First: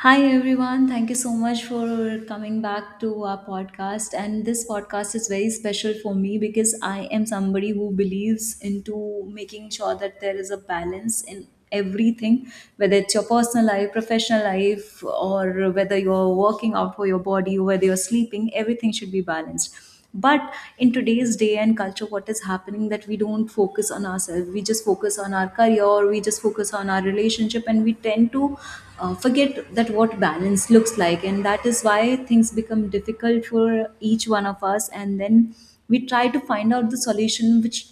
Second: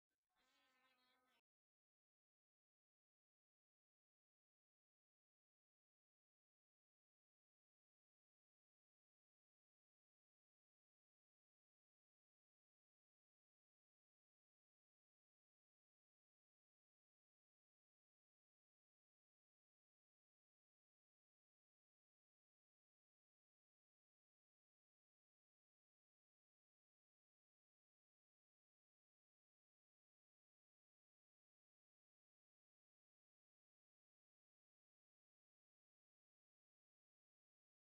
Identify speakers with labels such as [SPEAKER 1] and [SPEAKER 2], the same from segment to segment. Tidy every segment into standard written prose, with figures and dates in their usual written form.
[SPEAKER 1] Hi everyone, thank you so much for coming back to our podcast, and this podcast is very special for me because I am somebody who believes into making sure that there is a balance in everything, whether it's your personal life, professional life, or whether you're working out for your body, whether you're sleeping, everything should be balanced. But in today's day and culture, what is happening that we don't focus on ourselves, we just focus on our career or we just focus on our relationship, and we tend to forget that what balance looks like, and that is why things become difficult for each one of us. And then we try to find out the solution which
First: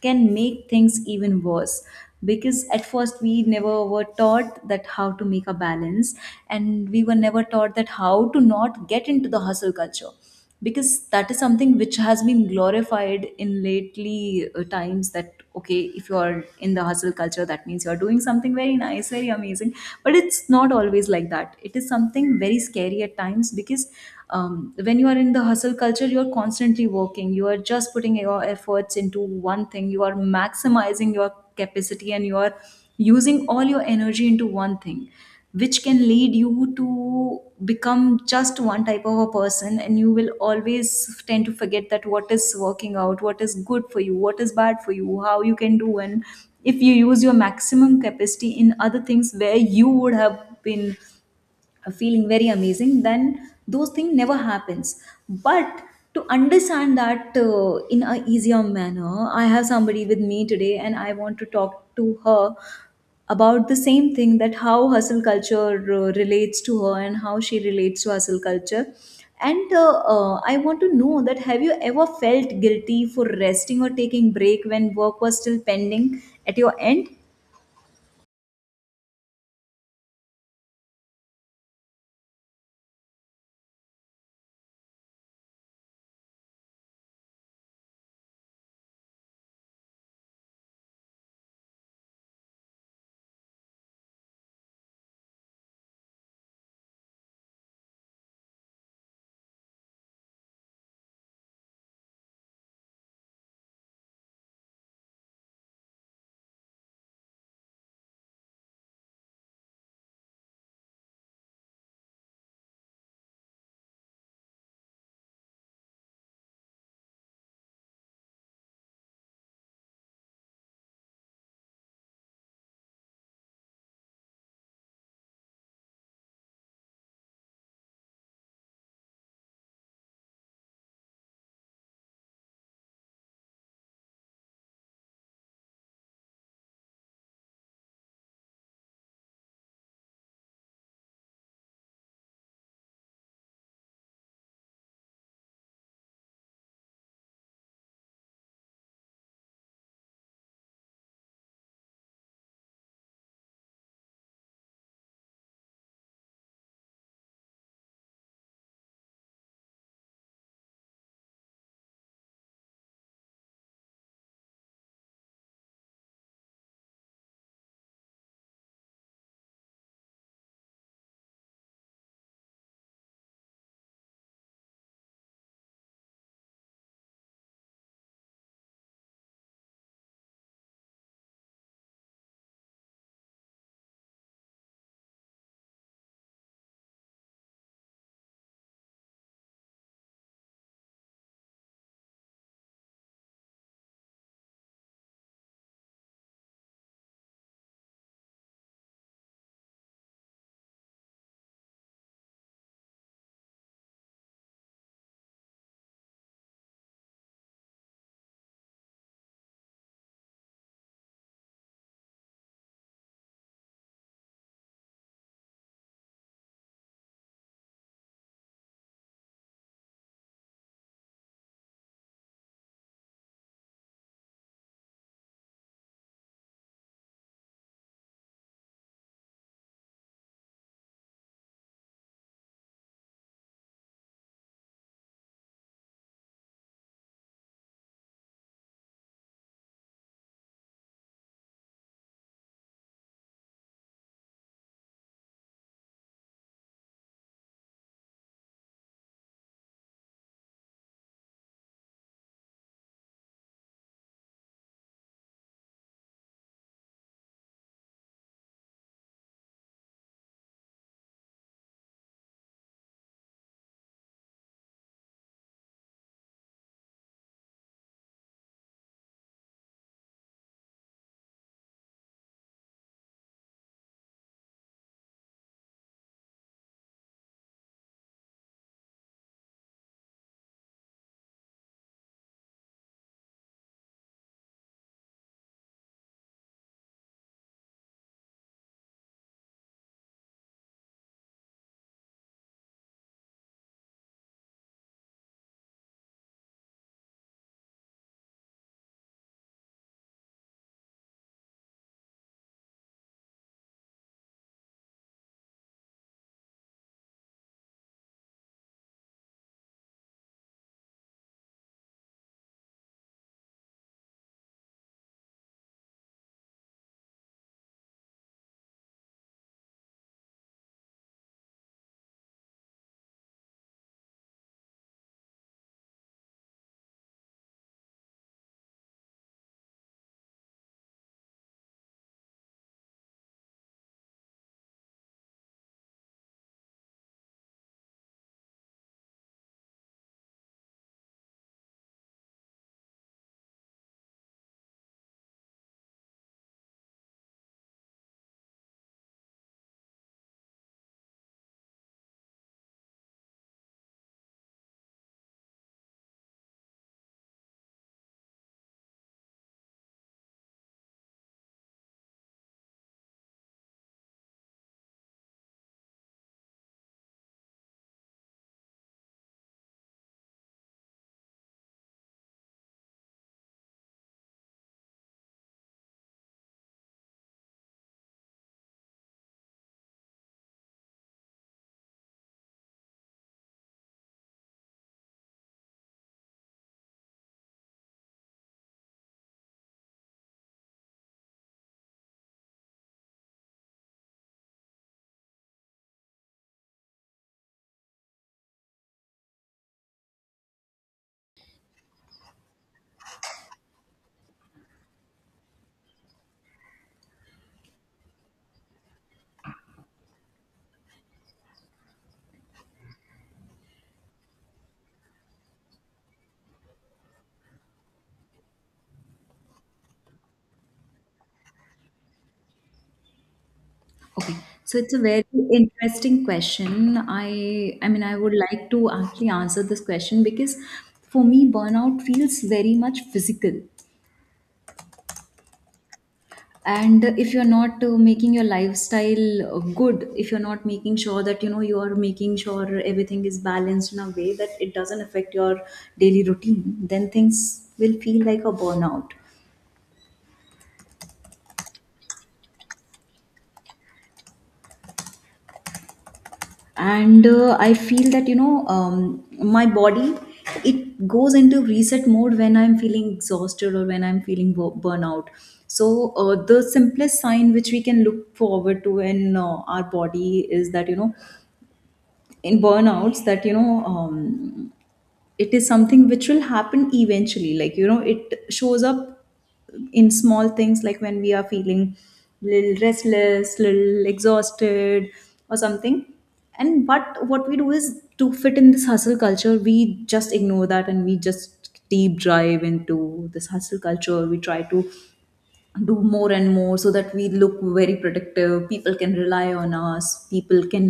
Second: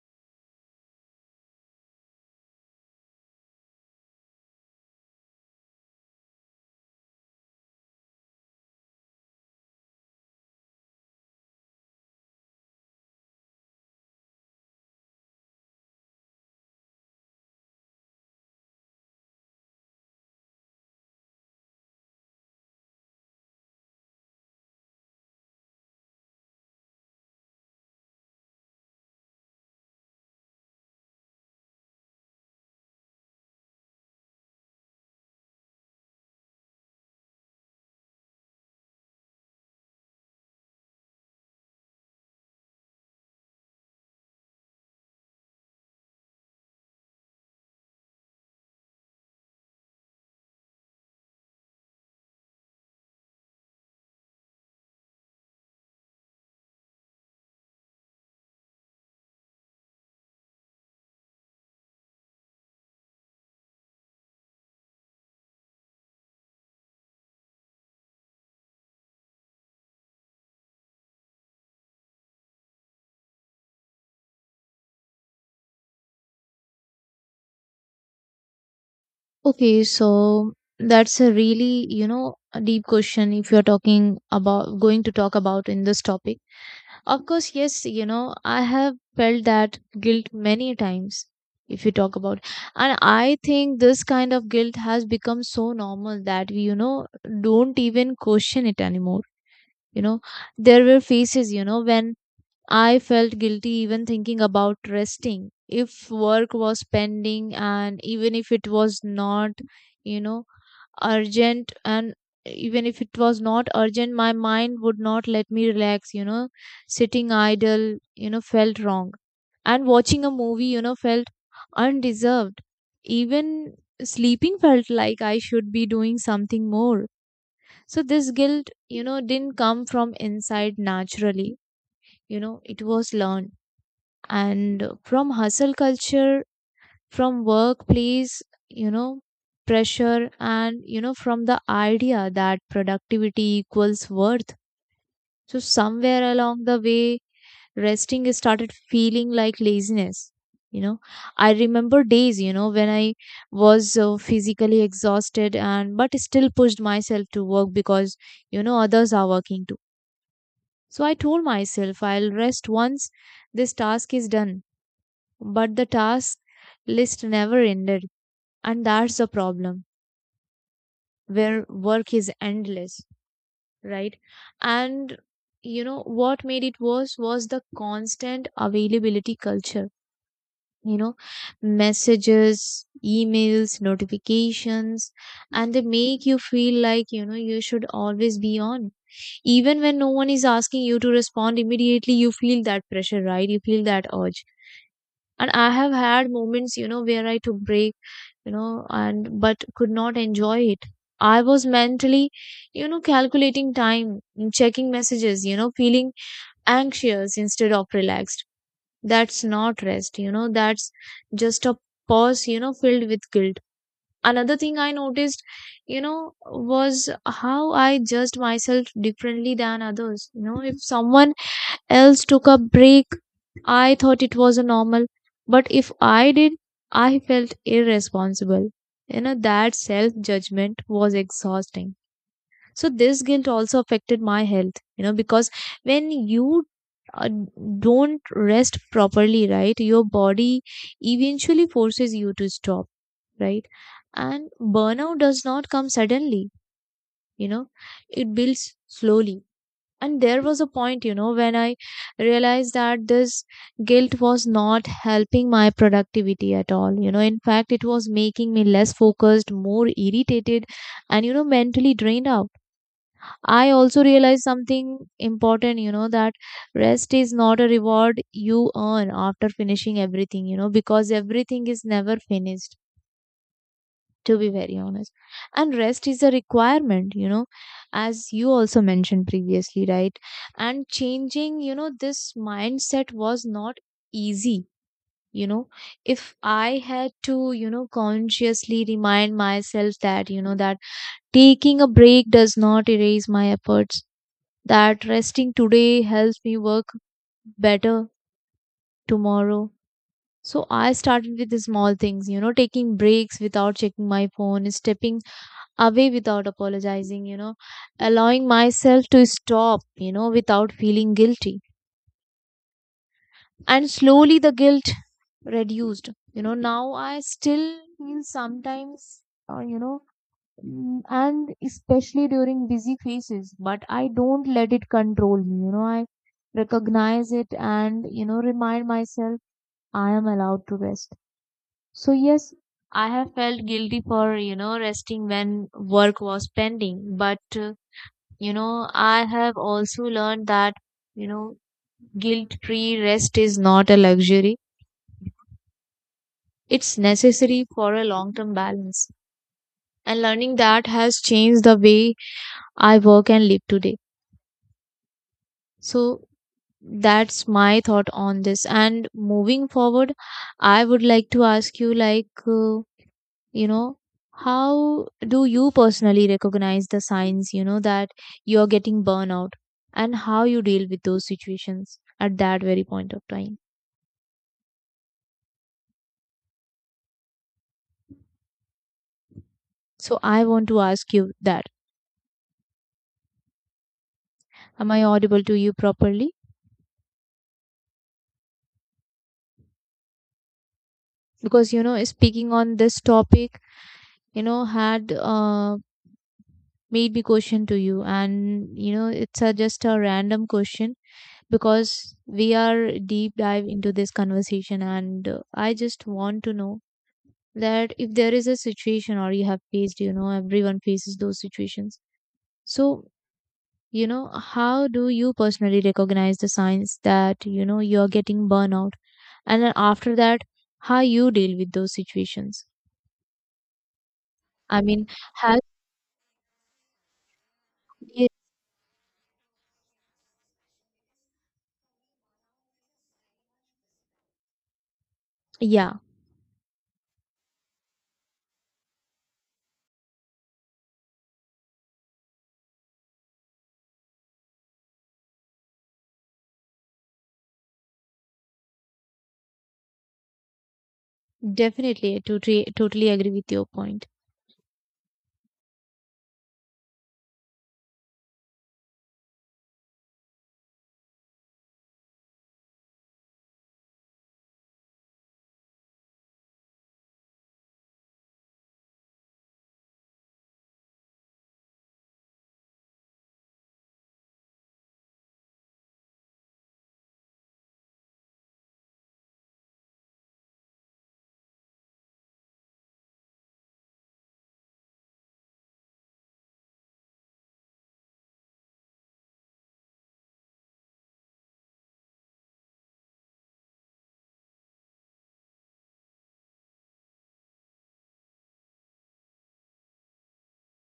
[SPEAKER 1] can make things even worse, because at first we never were taught that how to make a balance, and we were never taught that how to not get into the hustle culture, because that is something which has been glorified in lately times, that okay, if you are in the hustle culture, that means you are doing something very nice, very amazing. But it's not always like that. It is something very scary at times, because when you are in the hustle culture, you are constantly working, you are just putting your efforts into one thing, you are maximizing your capacity, and you are using all your energy into one thing, which can lead you to become just one type of a person, and you will always tend to forget that what is working out, what is good for you, what is bad for you, how you can do. And if you use your maximum capacity in other things where you would have been feeling very amazing, then those things never happens. But to understand that in a easier manner, I have somebody with me today and I want to talk to her about the same thing, that how hustle culture relates to her and how she relates to hustle culture. And I want to know that have you ever felt guilty for resting or taking break when work was still pending at your end?
[SPEAKER 2] Okay, so that's a really, a deep question if you're talking about going to talk about in this topic. Of course, yes, I have felt that guilt many times if you talk about. And I think this kind of guilt has become so normal that we, don't even question it anymore. You know, there were phases, when I felt guilty even thinking about resting. If work was pending and even if it was not, you know, urgent, and even if it was not urgent, my mind would not let me relax. Sitting idle felt wrong, and watching a movie felt undeserved. Even sleeping felt like I should be doing something more. So this guilt didn't come from inside naturally, it was learned, and from hustle culture, from workplace, you know, pressure, and, from the idea that productivity equals worth. So somewhere along the way, resting started feeling like laziness. You know, I remember days, when I was physically exhausted, and but still pushed myself to work because, others are working too. So I told myself I'll rest once this task is done. But the task list never ended, and that's the problem where work is endless, right? And what made it worse was the constant availability culture. you know Messages, emails, notifications, and they make you feel like, you should always be on. Even when no one is asking you to respond immediately, you feel that pressure, right? You feel that urge. And I have had moments where I took break, and but could not enjoy it. I was mentally, calculating time, checking messages, feeling anxious instead of relaxed. That's not rest, that's just a pause, filled with guilt. Another thing I noticed, was how I judged myself differently than others. If someone else took a break, I thought it was a normal, but if I did, I felt irresponsible. That self judgment was exhausting. So, this guilt also affected my health, because when you uh, don't rest properly, right, your body eventually forces you to stop, right? And burnout does not come suddenly, you know, it builds slowly. And there was a point when I realized that this guilt was not helping my productivity at all. In fact, it was making me less focused, more irritated, and mentally drained out. I also realized something important, that rest is not a reward you earn after finishing everything, because everything is never finished, to be very honest. And rest is a requirement, as you also mentioned previously, right? And changing, this mindset was not easy. You know, if I had to, consciously remind myself that taking a break does not erase my efforts, that resting today helps me work better tomorrow. So I started with the small things, taking breaks without checking my phone, stepping away without apologizing, allowing myself to stop, without feeling guilty. And slowly the guilt reduced. Now I still feel sometimes, uh, you know, and especially during busy phases, but I don't let it control me. I recognize it and, remind myself I am allowed to rest. So, yes, I have felt guilty for, resting when work was pending, but I have also learned that, you know, guilt-free rest is not a luxury. It's necessary for a long-term balance. And learning that has changed the way I work and live today. So that's my thought on this. And moving forward, I would like to ask you, like, you know, how do you personally recognize the signs, that you're getting burnout, and how you deal with those situations at that very point of time? So I want to ask you that. Am I audible to you properly? Because, speaking on this topic, had made me question to you. And, it's a, just a random question because we are deep dive into this conversation. And I just want to know that if there is a situation or you have faced, everyone faces those situations. So, how do you personally recognize the signs that, you're getting burnout? And then after that, how you deal with those situations?
[SPEAKER 1] Okay, so
[SPEAKER 2] I
[SPEAKER 1] it's a
[SPEAKER 2] mean,
[SPEAKER 1] very
[SPEAKER 2] has
[SPEAKER 1] interesting question. I mean, I
[SPEAKER 2] it,
[SPEAKER 1] would like to actually answer this question, because for me burnout feels very much physical.
[SPEAKER 2] yeah,
[SPEAKER 1] And if you're not making your lifestyle good, if you're not making sure that you know you are making sure everything is balanced in a way that it doesn't affect your daily routine, then things will feel like a burnout.
[SPEAKER 2] definitely. I totally, totally agree with your point.
[SPEAKER 1] And I feel that you know my body, it goes into reset mode when I'm feeling exhausted or when I'm feeling burnout. So the simplest sign which we can look forward to in our body is that you know, in burnouts, that you know, it is something which will happen eventually, like you know, it shows up in small things, like when we are feeling little restless, little exhausted or something. And but what we do is, to fit in this hustle culture, we just ignore that, and we just deep drive into this hustle culture, we try to do more and more, so that we look very productive, people can rely on us, people can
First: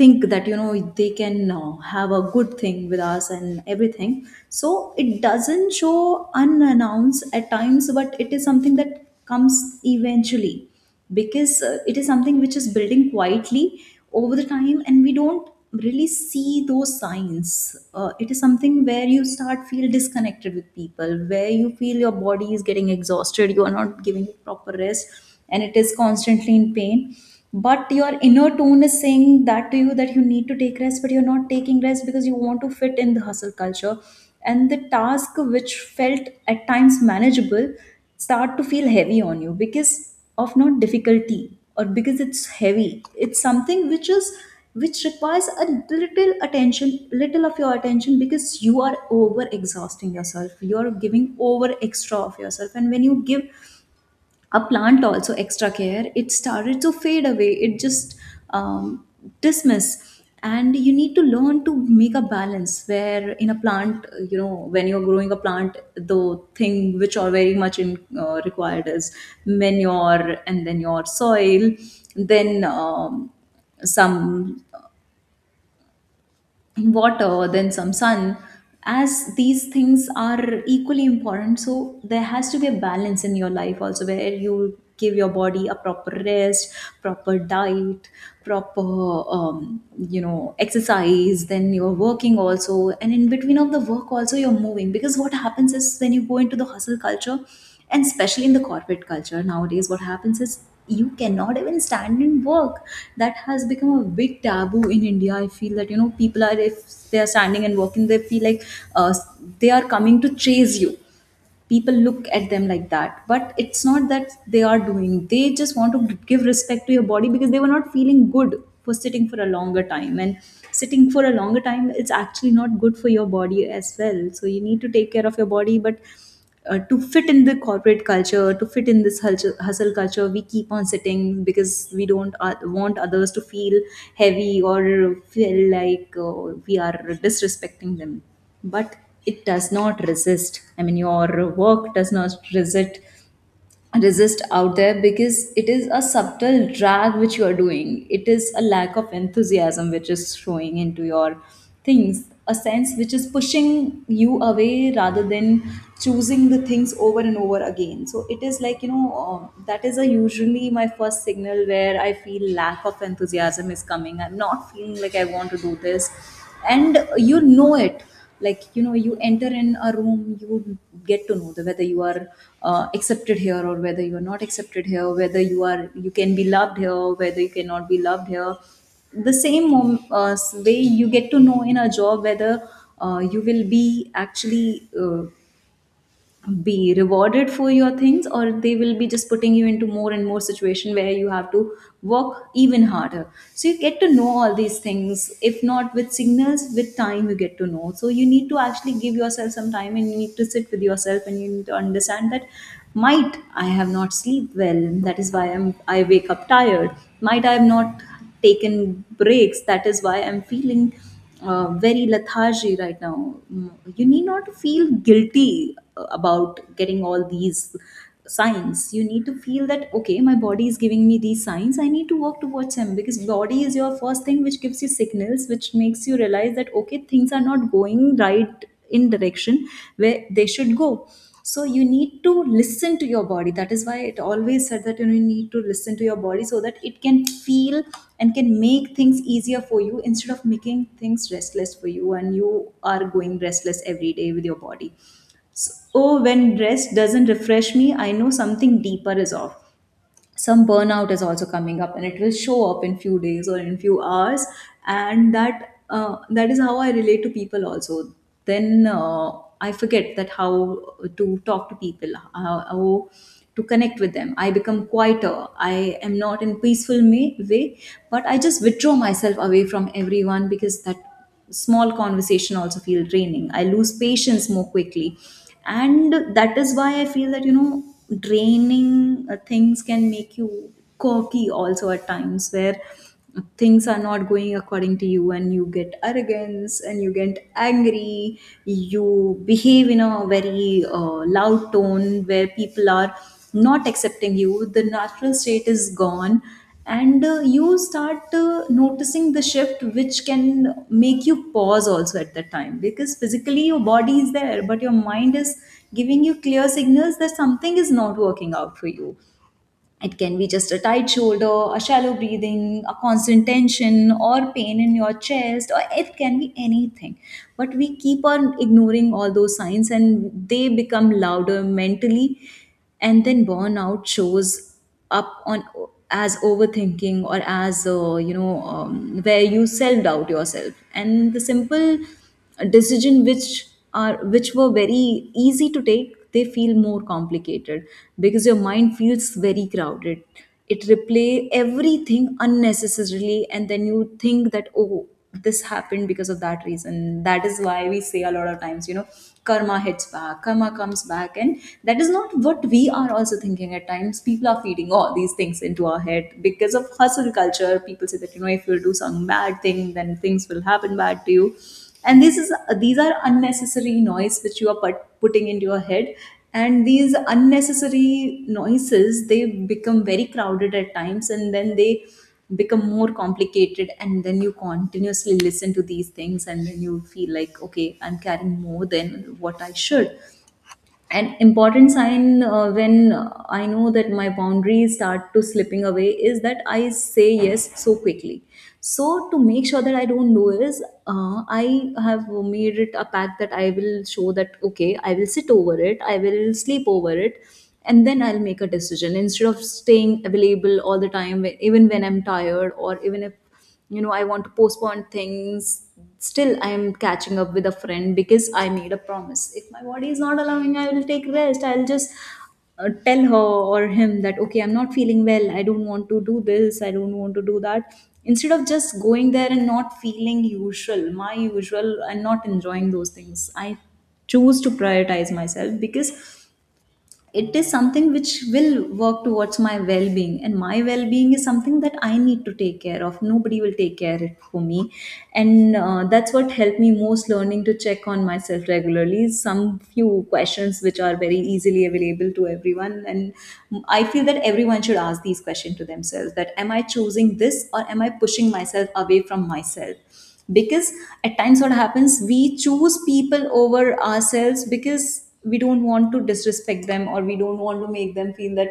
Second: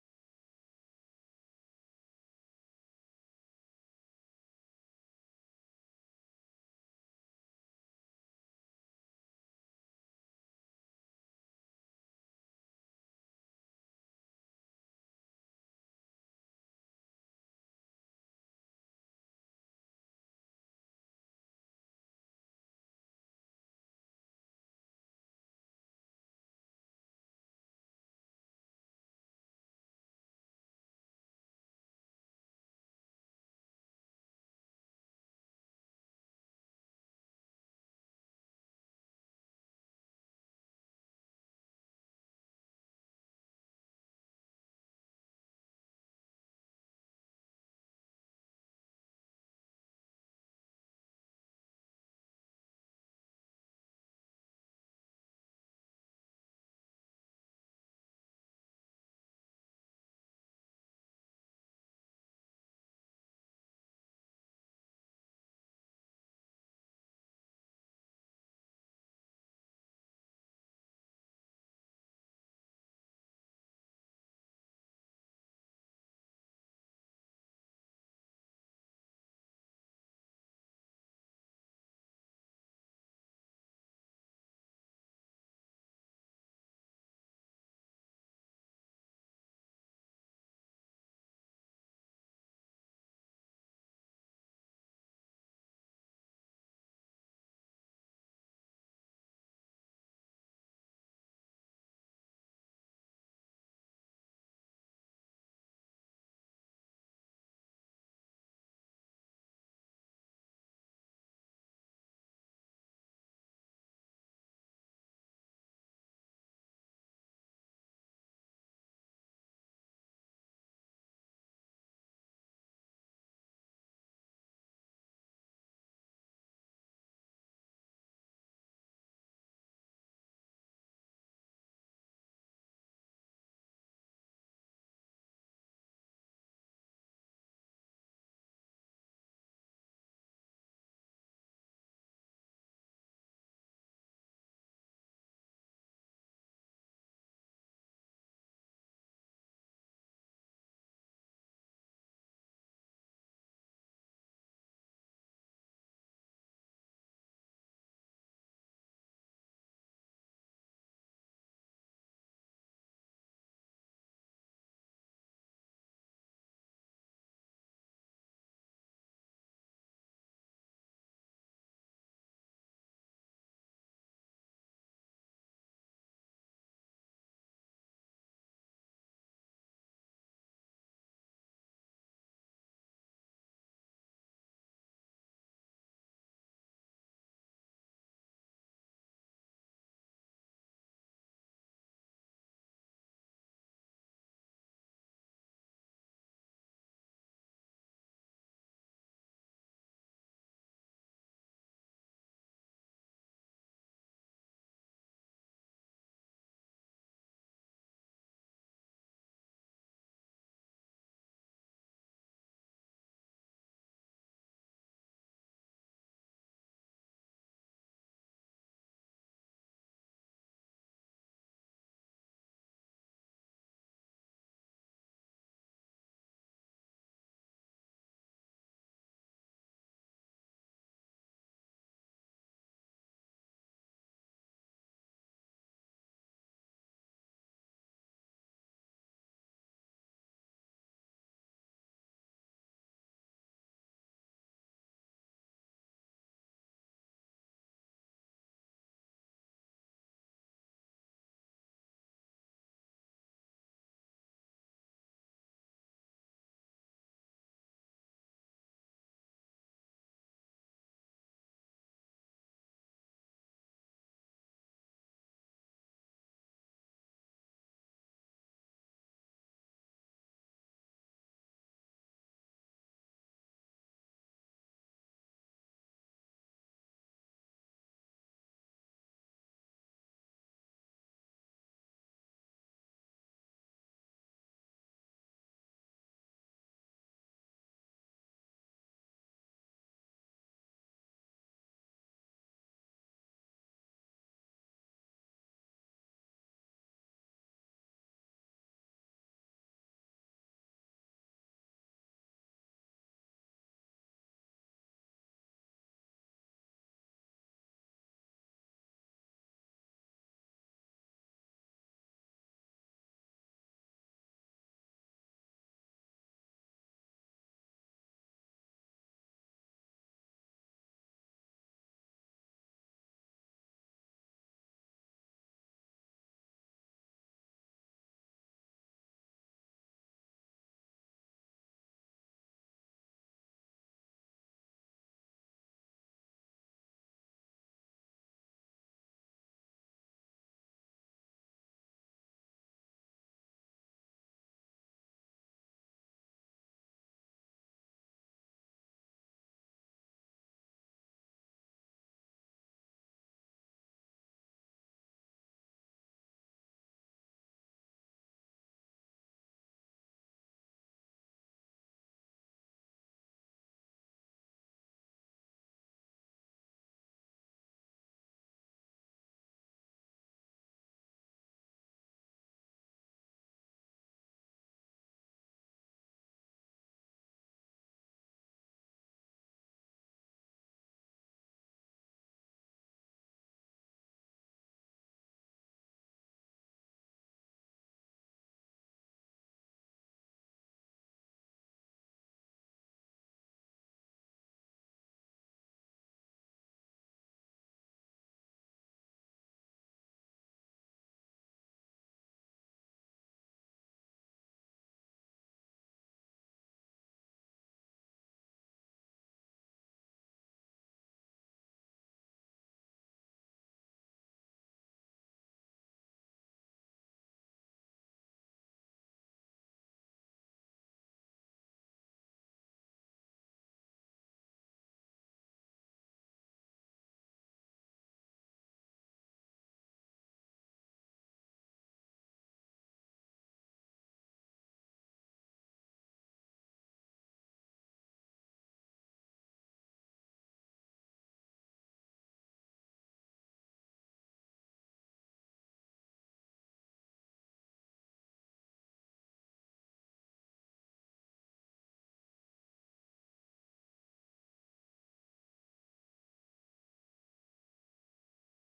[SPEAKER 1] think that you know they can have a good thing with us and everything. So it doesn't show unannounced at times, but it is something that comes eventually, because it is something which is building quietly over the time, and we don't really see those signs. It is something where you start feel disconnected with people, where you feel your body is getting exhausted, you are not giving it proper rest, and it is constantly in pain. But your inner tone is saying that to you that you need to take rest, but you're not taking rest because you want to fit in the hustle culture. And the task which felt at times manageable start to feel heavy on you, because of not difficulty or because it's heavy, it's something which is, which requires a little attention, little of your attention, because you are over exhausting yourself, you are giving over extra of yourself. And when you give a plant also extra care, it started to fade away, it just um, dismiss. And you need to learn to make a balance, where in a plant, you know, when you're growing a plant, the thing which are very much in, required is manure and then your soil, then some water, then some sun. As these things are equally important, so there has to be a balance in your life also, where you give your body a proper rest, proper diet, proper um, you know exercise. Then you're working also, and in between of the work also you're moving, because what happens is, when you go into the hustle culture, and especially in the corporate culture nowadays, what happens is you cannot even stand and walk. That has become a big taboo in India, I feel that you know, people are, if they are standing and walking, they feel like uh, they are coming to chase you, people look at them like that. But it's not that they are doing, they just want to give respect to your body, because they were not feeling good for sitting for a longer time, and sitting for a longer time, it's actually not good for your body as well. So you need to take care of your body. But to fit in the corporate culture, to fit in this hustle culture, we keep on sitting, because we don't want others to feel heavy or feel like we are disrespecting them. But it does not resist, I mean your work does not resist out there, because it is a subtle drag which you are doing, it is a lack of enthusiasm which is showing into your things, a sense which is pushing you away rather than choosing the things over and over again. So it is like you know, that is a usually my first signal, where I feel lack of enthusiasm is coming, I'm not feeling like I want to do this. And you know it, like you know, you enter in a room, you get to know the, whether you are accepted here or whether you are not accepted here, whether you are, you can be loved here, whether you cannot be loved here. The same way you get to know in a job, whether you will be actually be rewarded for your things, or they will be just putting you into more and more situation where you have to work even harder. So you get to know all these things, if not with signals, with time you get to know. So you need to actually give yourself some time, and you need to sit with yourself, and you need to understand that might I have not sleep well, that is why I wake up tired, might I have not taken breaks. That is why I'm feeling very lethargy right now. Mm. You need not to feel guilty about getting all these signs. You need to feel that okay, my body is giving me these signs, I need to work towards them, because body is your first thing which gives you signals, which makes you realize that okay, things are not going right in direction where they should go. So you need to listen to your body, that is why it always said that you know, you need to listen to your body, so that it can feel and can make things easier for you, instead of making things restless for you, and you are going restless every day with your body. So oh, when rest doesn't refresh me, I know something deeper is off, some burnout is also coming up, and it will show up in few days or in few hours. And that that is how I relate to people also. Then I forget that how to talk to people, how to connect with them. I become quieter, I am not in peaceful way, but I just withdraw myself away from everyone, because that small conversation also feel draining, I lose patience more quickly. And that is why I feel that you know, draining things can make you cocky also at times, where things are not going according to you, and you get arrogance and you get angry, you behave in a very loud tone, where people are not accepting you, the natural state is gone. And you start noticing the shift, which can make you pause also at that time, because physically your body is there, but your mind is giving you clear signals that something is not working out for You. It can be just a tight shoulder, a shallow breathing, a constant tension, or pain in your chest, or it can be anything. But we keep on ignoring all those signs and they become louder mentally. And then burnout shows up on as overthinking or as where you self doubt yourself, and the simple decision which are which were very easy to take, they feel more complicated because your mind feels very crowded. It replay everything unnecessarily, and then you think that, oh, this happened because of that reason. That is why we say a lot of times, you know, karma hits back, karma comes back. And that is not what we are also thinking at times. People are feeding all these things into our head because of hustle culture. People say that, you know, if you do some bad thing, then things will happen bad to you. And this is these are unnecessary noise which you are putting into your head, and these unnecessary noises, they become very crowded at times, and then they become more complicated, and then you continuously listen to these things, and then you feel like, okay, I'm carrying more than what I should. An important sign when I know that my boundaries start to slipping away is that I say yes so quickly. So to make sure that I don't do is, I have made it a pact that I will show that, okay, I will sit over it, I will sleep over it, and then I'll make a decision, instead of staying available all the time even when I'm tired, or even if, you know, I want to postpone things. Still I am catching up with a friend because I made a promise. If my body is not allowing, I will take rest. I'll just tell her or him that, okay, I'm not feeling well, I don't want to do this, I don't want to do that, instead of just going there and not feeling usual, my usual, and not enjoying those things. I choose to prioritize myself because it is something which will work towards my well-being, and my well-being is something that I need to take care of. Nobody will take care it for me. And that's what helped me most: learning to check on myself regularly. Some few questions which are very easily available to everyone, and I feel that everyone should ask these questions to themselves: that am I choosing this, or am I pushing myself away from myself? Because at times what happens, we choose people over ourselves because we don't want to disrespect them, or we don't want to make them feel that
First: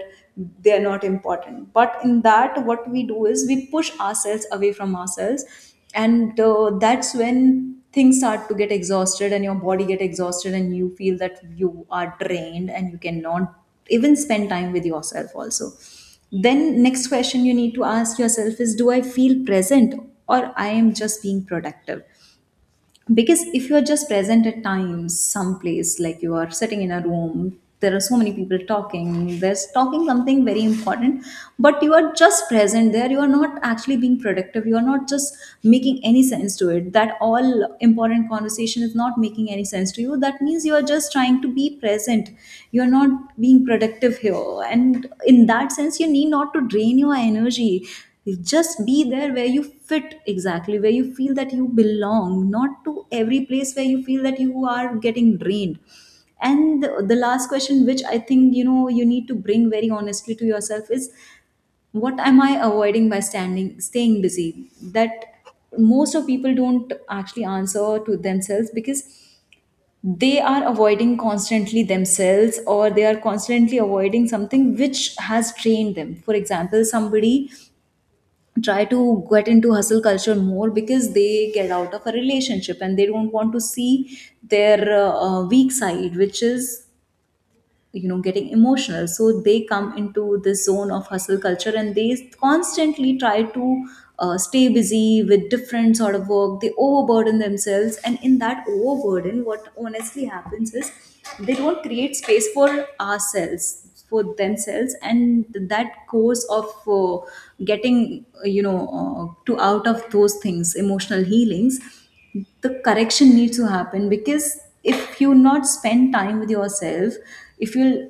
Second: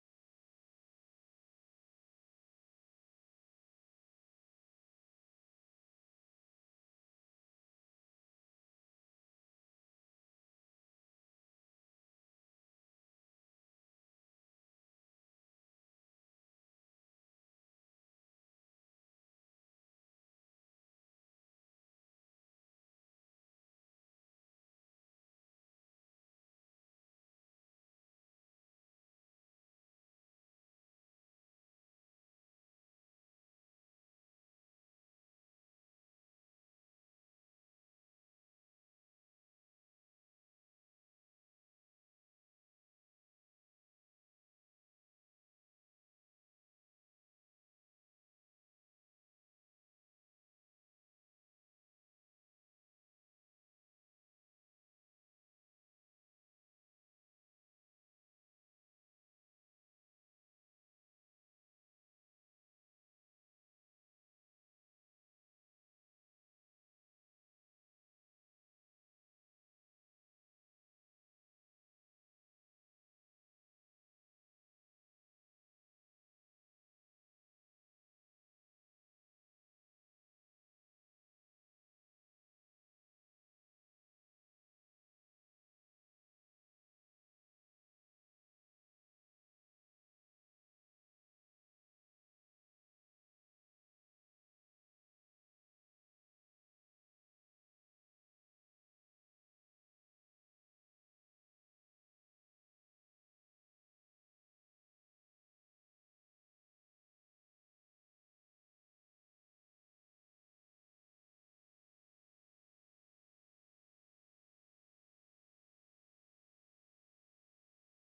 [SPEAKER 1] they are not important. But in that, what we do is we push ourselves away from ourselves. And that's when things start to get exhausted, and your body get exhausted, and you feel that you are drained, and you cannot even spend time with yourself also. Then, next question you need to ask yourself is, do I feel present, or I am just being productive? Because if you're just present at times, someplace, like you are sitting in a room, there are so many people talking, there's talking something very important, but you are just present there, you are not actually being productive. You are not just making any sense to it. That all important conversation is not making any sense to you. That means you are just trying to be present, you are not being productive here, and in that sense you need not to drain your energy. You just be there where you fit exactly, where you feel that you belong, not to every place where you feel that you are getting drained. And the last question, which I think, you know, you need to bring very honestly to yourself, is what am I avoiding by staying busy? That most of people don't actually answer to themselves, because they are avoiding constantly themselves, or they are constantly avoiding something which has trained them. For example, somebody try to get into hustle culture more because they get out of a relationship, and they don't want to see their weak side, which is, you know, getting emotional. So they come into this zone of hustle culture, and they constantly try to stay busy with different sort of work. They overburden themselves, and in that overburden, what honestly happens is they don't create space for ourselves for themselves. And that course of getting to out of those things, emotional healings, the correction needs to happen. Because if you not spend time with yourself, if you'll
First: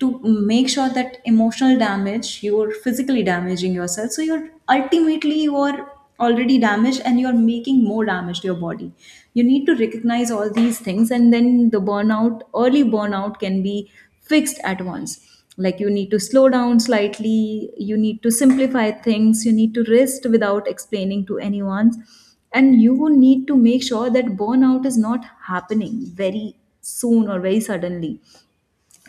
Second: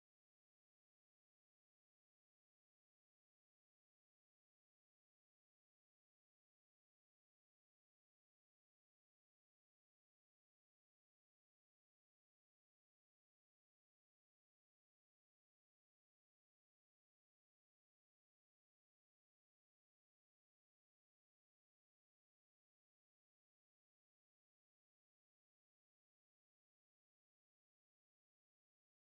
[SPEAKER 1] to make sure that emotional damage, you're physically damaging yourself. So you're ultimately, you're already damaged, and you're making more damage to your body. You need to recognize all these things, and then the burnout, early burnout can be fixed at once. Like, you need to slow down slightly, you need to simplify things, you need to rest without explaining to anyone, and you would need to make sure that burnout is not happening very soon or very suddenly.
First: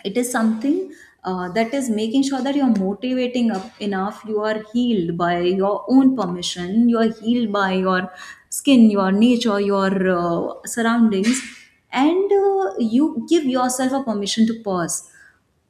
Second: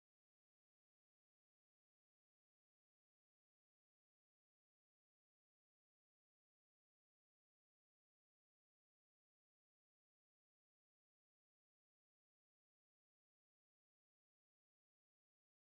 [SPEAKER 1] It is something that is making sure that you're motivating up enough. You are healed by your own permission, you are healed by your skin, your nature, your surroundings. And you give yourself a permission to pause,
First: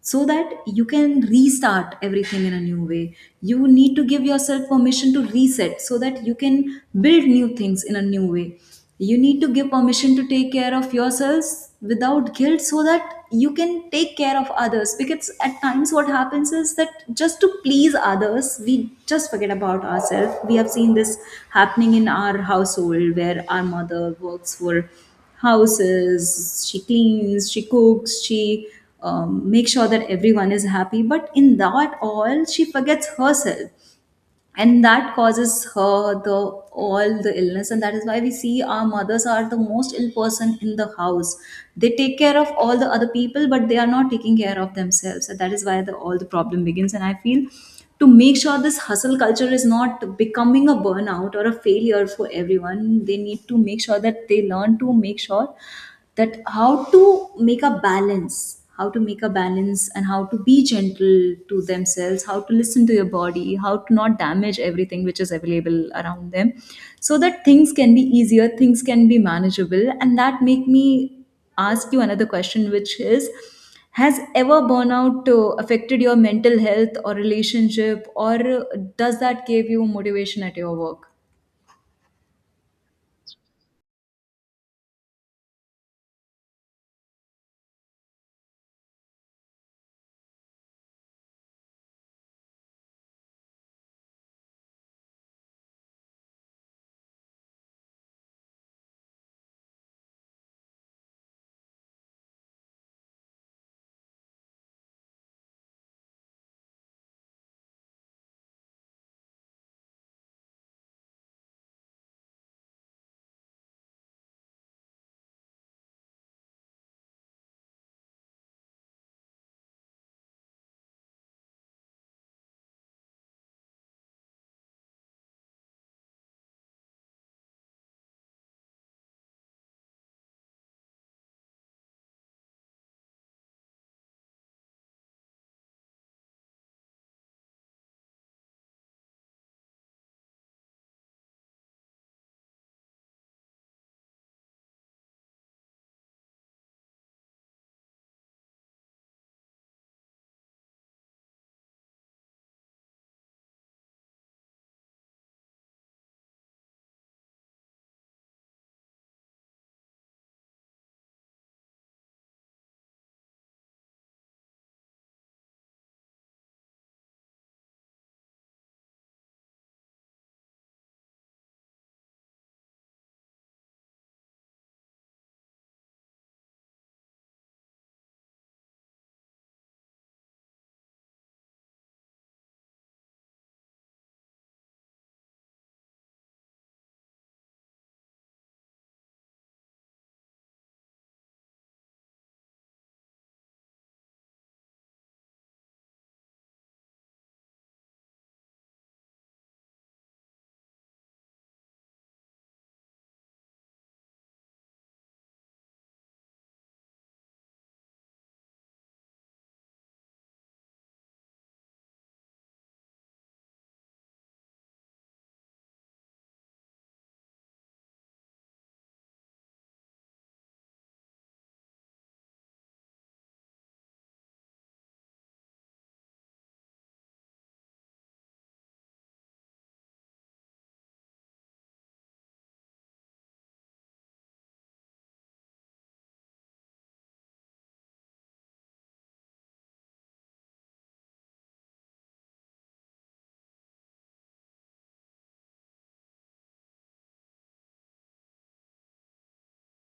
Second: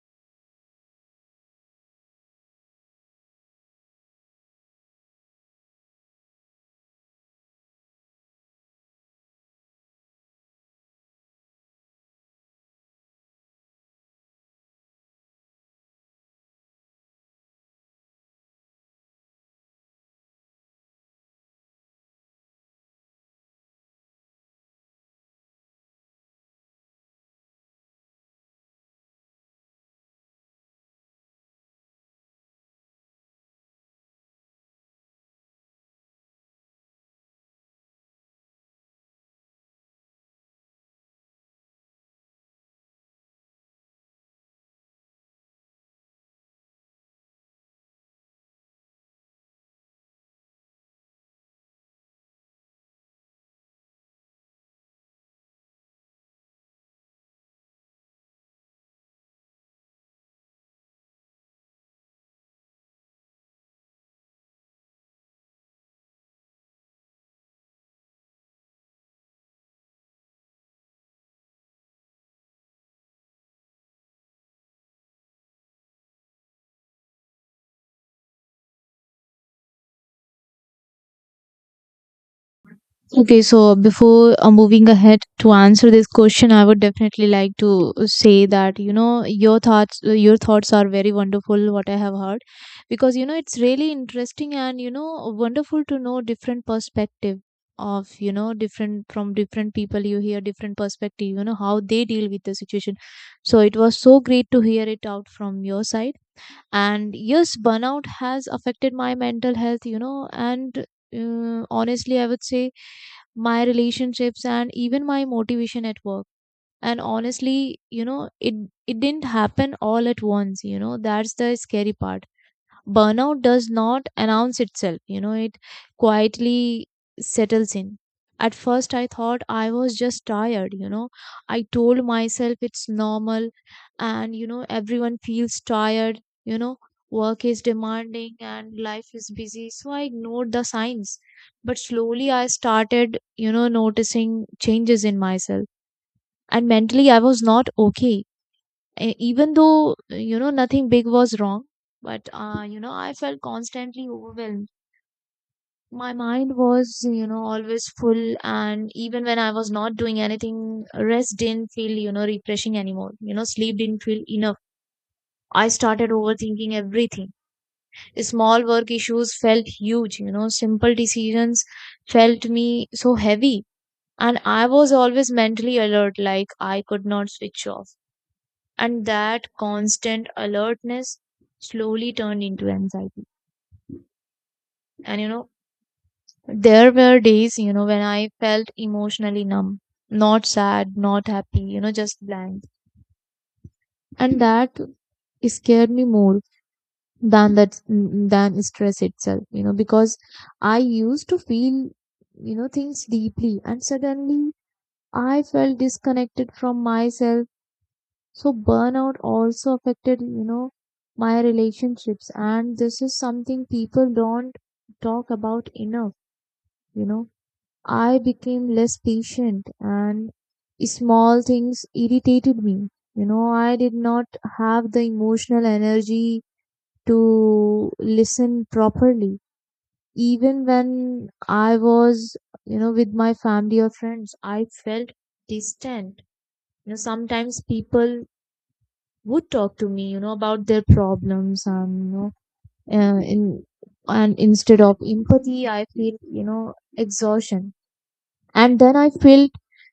[SPEAKER 1] so that you can restart everything in a new way. You need to give yourself permission to reset, so that you can build new things in a new way. You need to give permission to take care of yourselves without guilt, so that you can take care of others. Because at times what happens is that just to please others, we just forget about ourselves. We have seen this happening in our household, where our mother works for houses, she cleans, she cooks, she makes sure that everyone is happy. But in that all, she forgets herself, and that causes her the all the illness. And that is why we see our mothers are the most ill person in the house. They take care of all the other people, but they are not taking care of themselves, and that is why the all the problem begins. And I feel, to make sure this hustle culture is not becoming a burnout or a failure for everyone, they need to make sure that they learn to make sure that how to make a balance, and how to be gentle to themselves, how to listen to your body, how to not damage everything which is available around them, so that things can be easier, things can be manageable. And that make me ask you another question, which is, has ever burnout affected your mental health or relationship, or does that give you motivation at your work?
[SPEAKER 2] Okay, so before moving ahead to answer this question, I would definitely like to say that your thoughts are very wonderful. What I have heard, because it's really interesting and wonderful to know different perspective of different from different people. You hear different perspective, how they deal with the situation. So it was so great to hear it out from your side, and yes, burnout has affected my mental health, and honestly I would say my relationships and even my motivation at work. And honestly, it didn't happen all at once. That's the scary part. Burnout does not announce itself, it quietly settles in. At first I thought I was just tired. I told myself it's normal, and everyone feels tired. Work is demanding and life is busy, so I ignored the signs. But slowly I started, noticing changes in myself. And mentally I was not okay. Even though nothing big was wrong, but I felt constantly overwhelmed. My mind was always full, and even when I was not doing anything, rest didn't feel, refreshing anymore. Sleep didn't feel enough. I started overthinking everything. Small work issues felt huge. Simple decisions felt me so heavy, and I was always mentally alert, like I could not switch off. And that constant alertness slowly turned into anxiety. And there were days, when I felt emotionally numb, not sad, not happy, just blank. And that scared me more than that, than stress itself, because I used to feel, things deeply, and suddenly I felt disconnected from myself. So burnout also affected, my relationships, and this is something people don't talk about enough, you know. I became less patient, and small things irritated me. I did not have the emotional energy to listen properly. Even when I was, with my family or friends, I felt distant. Sometimes people would talk to me, about their problems, and in and instead of empathy, I feel exhaustion, and then I felt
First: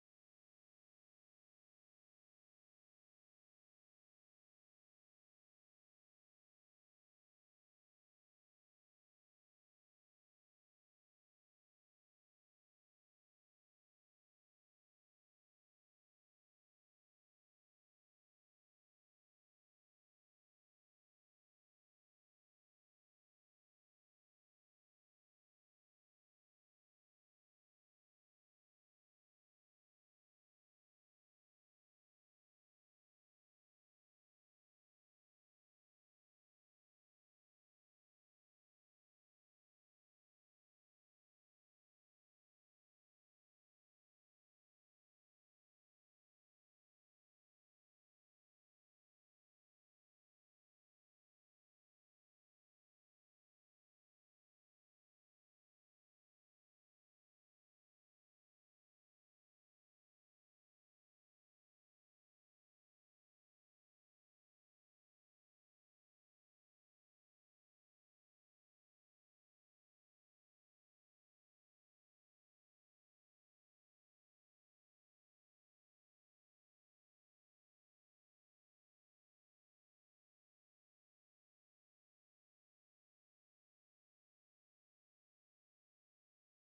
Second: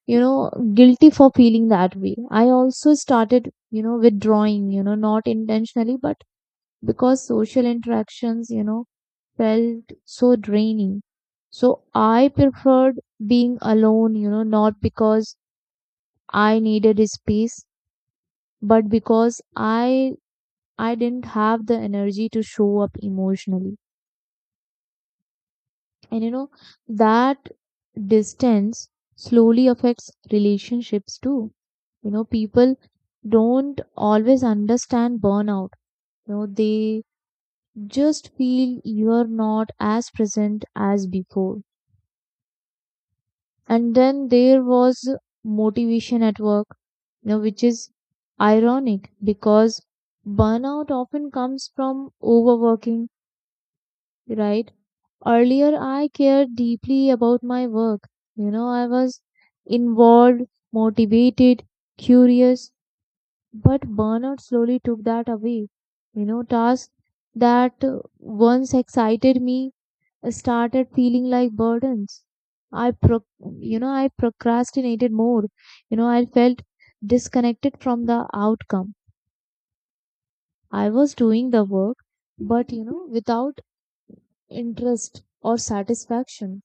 [SPEAKER 2] guilty for feeling that way. I also started withdrawing, not intentionally, but because social interactions, felt so draining. So I preferred being alone, not because I needed space, but because I didn't have the energy to show up emotionally. And that distance slowly affects relationships too. People don't always understand burnout. They just feel you're not as present as before. And then there was motivation at work, which is ironic because burnout often comes from overworking, right? Earlier, I cared deeply about my work. I was involved, motivated, curious, but burnout slowly took that away. Tasks that once excited me started feeling like burdens. I pro- I procrastinated more. I felt disconnected from the outcome. I was doing the work, but without interest or satisfaction.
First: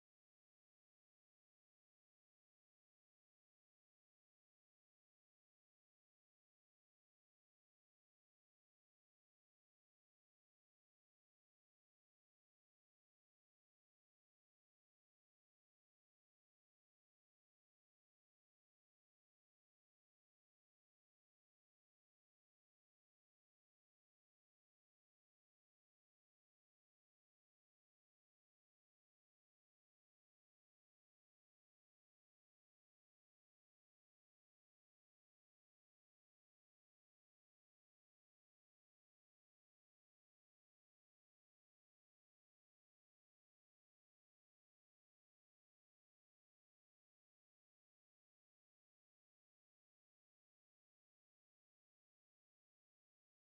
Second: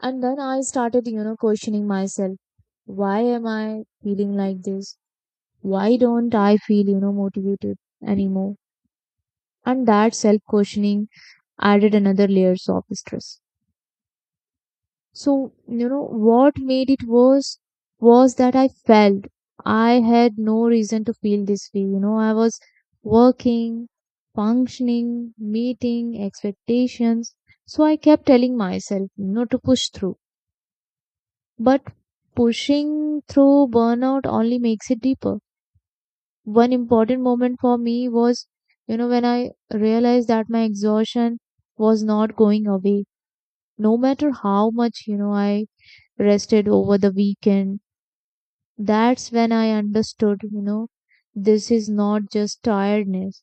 [SPEAKER 2] And then I started, questioning myself. Why am I feeling like this? Why don't I feel, motivated anymore? And that self questioning added another layers of stress. So, what made it worse was that I felt I had no reason to feel this way. I was working, functioning, meeting expectations. So I kept telling myself, to push through. But pushing through burnout only makes it deeper. One important moment for me was, when I realized that my exhaustion was not going away, no matter how much, I rested over the weekend. That's when I understood, this is not just tiredness.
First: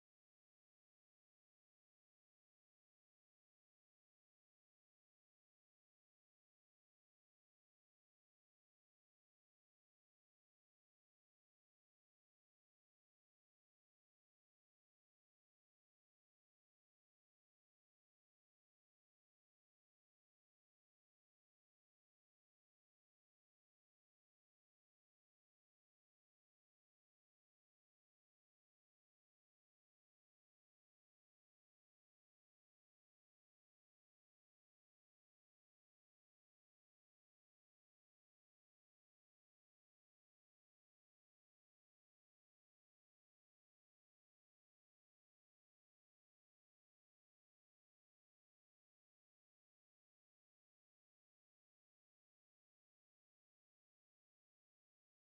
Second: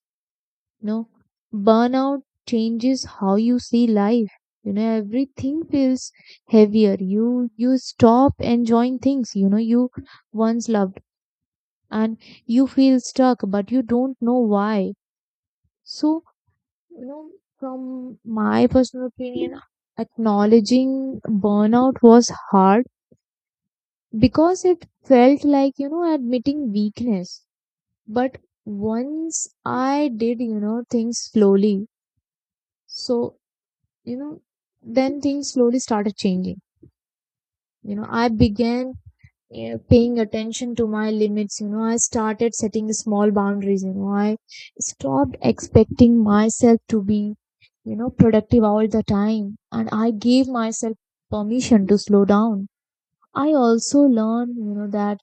[SPEAKER 2] You know, burnout changes how you see life. Everything feels heavier. You stop enjoying things, you once loved, and you feel stuck, but you don't know why. So, you know from my personal opinion, acknowledging burnout was hard because it felt like admitting weakness. But once I did, things slowly. So, you know then things slowly started changing. I began paying attention to my limits. I started setting small boundaries. I stopped expecting myself to be productive all the time, and I gave myself permission to slow down. I also learned that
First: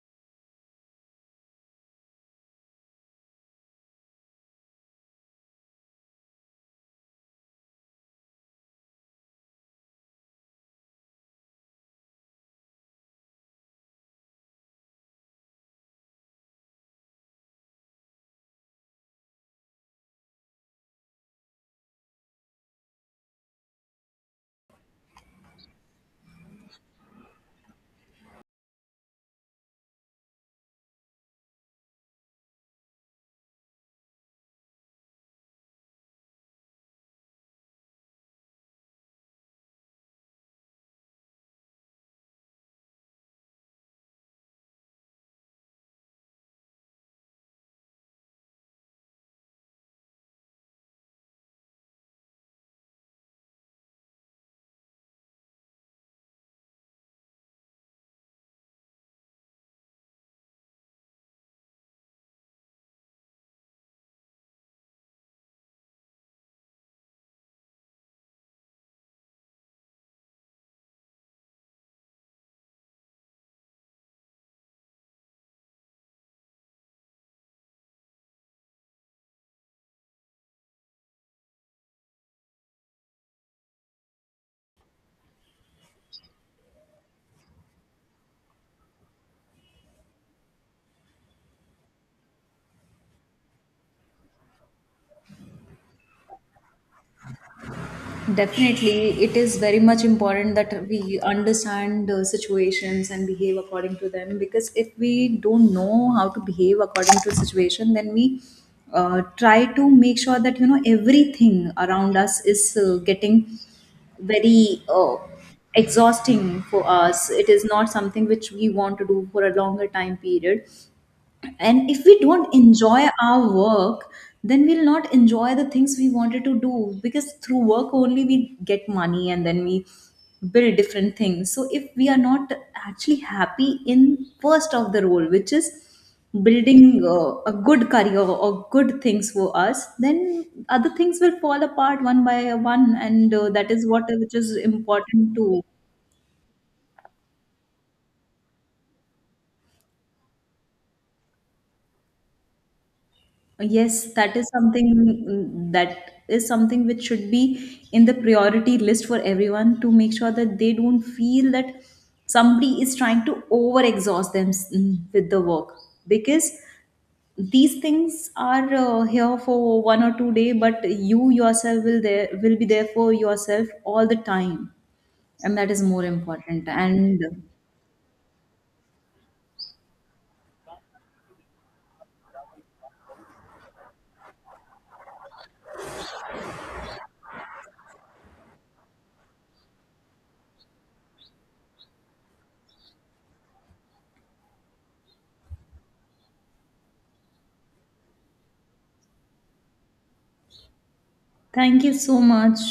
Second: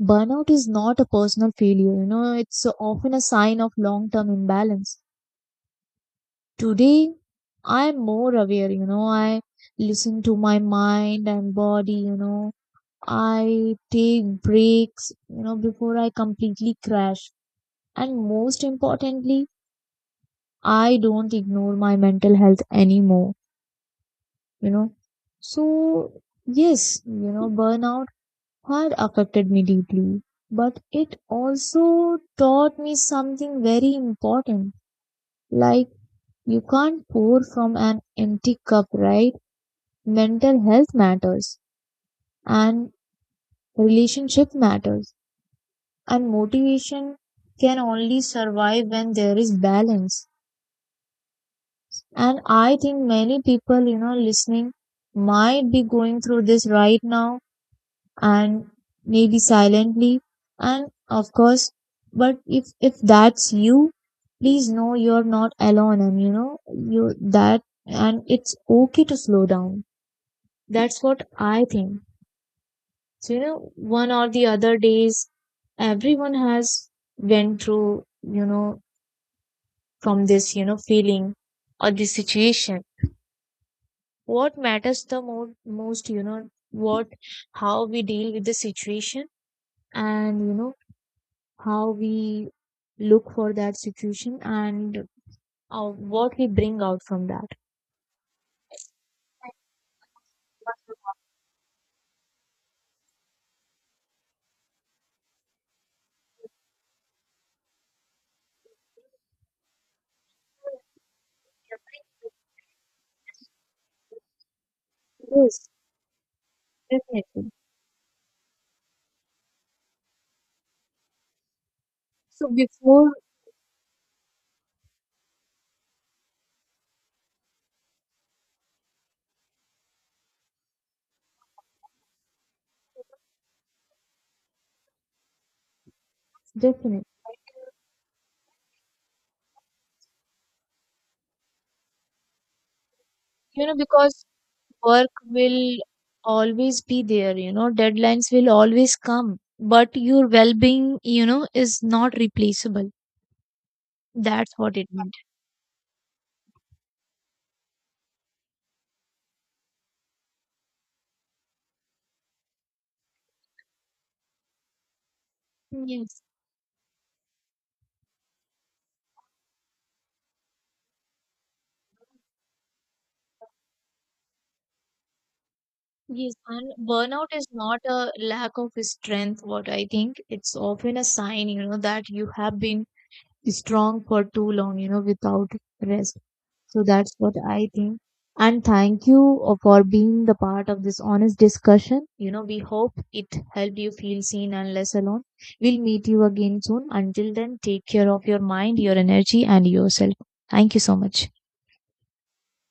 [SPEAKER 2] burnout is not a personal failure. It's often a sign of long term imbalance. Today I am more aware. I listen to my mind and body. I take breaks, before I completely crash. And most importantly, I don't ignore my mental health anymore, you know. So, yes, burnout had affected me deeply, but it also taught me something very important. Like, you can't pour from an empty cup, right? Mental health matters, and relationship matters, and motivation can only survive when there is balance. And I think many people, listening might be going through this right now, and maybe silently. And of course, but if that's you, please know you're not alone, and and it's okay to slow down. That's what I think. So, one or the other days, everyone has went through, from this feeling or this situation. What matters the most what how we deal with the situation, and how we look for that situation, and what we bring out from that.
[SPEAKER 1] Definitely, it is very much important that we understand situations and behave according to them, because if we don't know how to behave according to a situation, then we try to make sure that, you know, everything around us is getting very
[SPEAKER 2] Yes.
[SPEAKER 1] exhausting for us. It
[SPEAKER 2] Definitely.
[SPEAKER 1] is not something which we want to do for a longer time period, and if we
[SPEAKER 2] So
[SPEAKER 1] don't enjoy
[SPEAKER 2] before
[SPEAKER 1] our work, then we'll not enjoy the things we wanted to do, because through work only we get money, and then we build different things. So if we are not actually happy in first of the role, which is building
[SPEAKER 2] Definitely.
[SPEAKER 1] a good career or good things for us, then other things will fall apart one by one. And that is what
[SPEAKER 2] Because
[SPEAKER 1] which is
[SPEAKER 2] work
[SPEAKER 1] important too.
[SPEAKER 2] will always be there, deadlines will always come, but your well-being, is not replaceable.
[SPEAKER 1] Yes, that is
[SPEAKER 2] That's what it meant.
[SPEAKER 1] something, which should be in the priority list for everyone, to make sure that they don't feel that somebody is trying to over exhaust them with the work.
[SPEAKER 2] Yes.
[SPEAKER 1] Because these things are here for 1 or 2 day, but you yourself will, there will be there for yourself all the time, and that is more
[SPEAKER 2] Yes,
[SPEAKER 1] important.
[SPEAKER 2] and
[SPEAKER 1] And
[SPEAKER 2] burnout is not a lack of strength, what I think. It's often a sign, that you have been strong for too long, without rest. So that's what I think. And thank you for being the part of this honest discussion. We hope it helped you feel seen and less alone. We'll meet you again soon. Until then, take care of your mind, your energy, and yourself. Thank you so much.
[SPEAKER 1] thank you so much.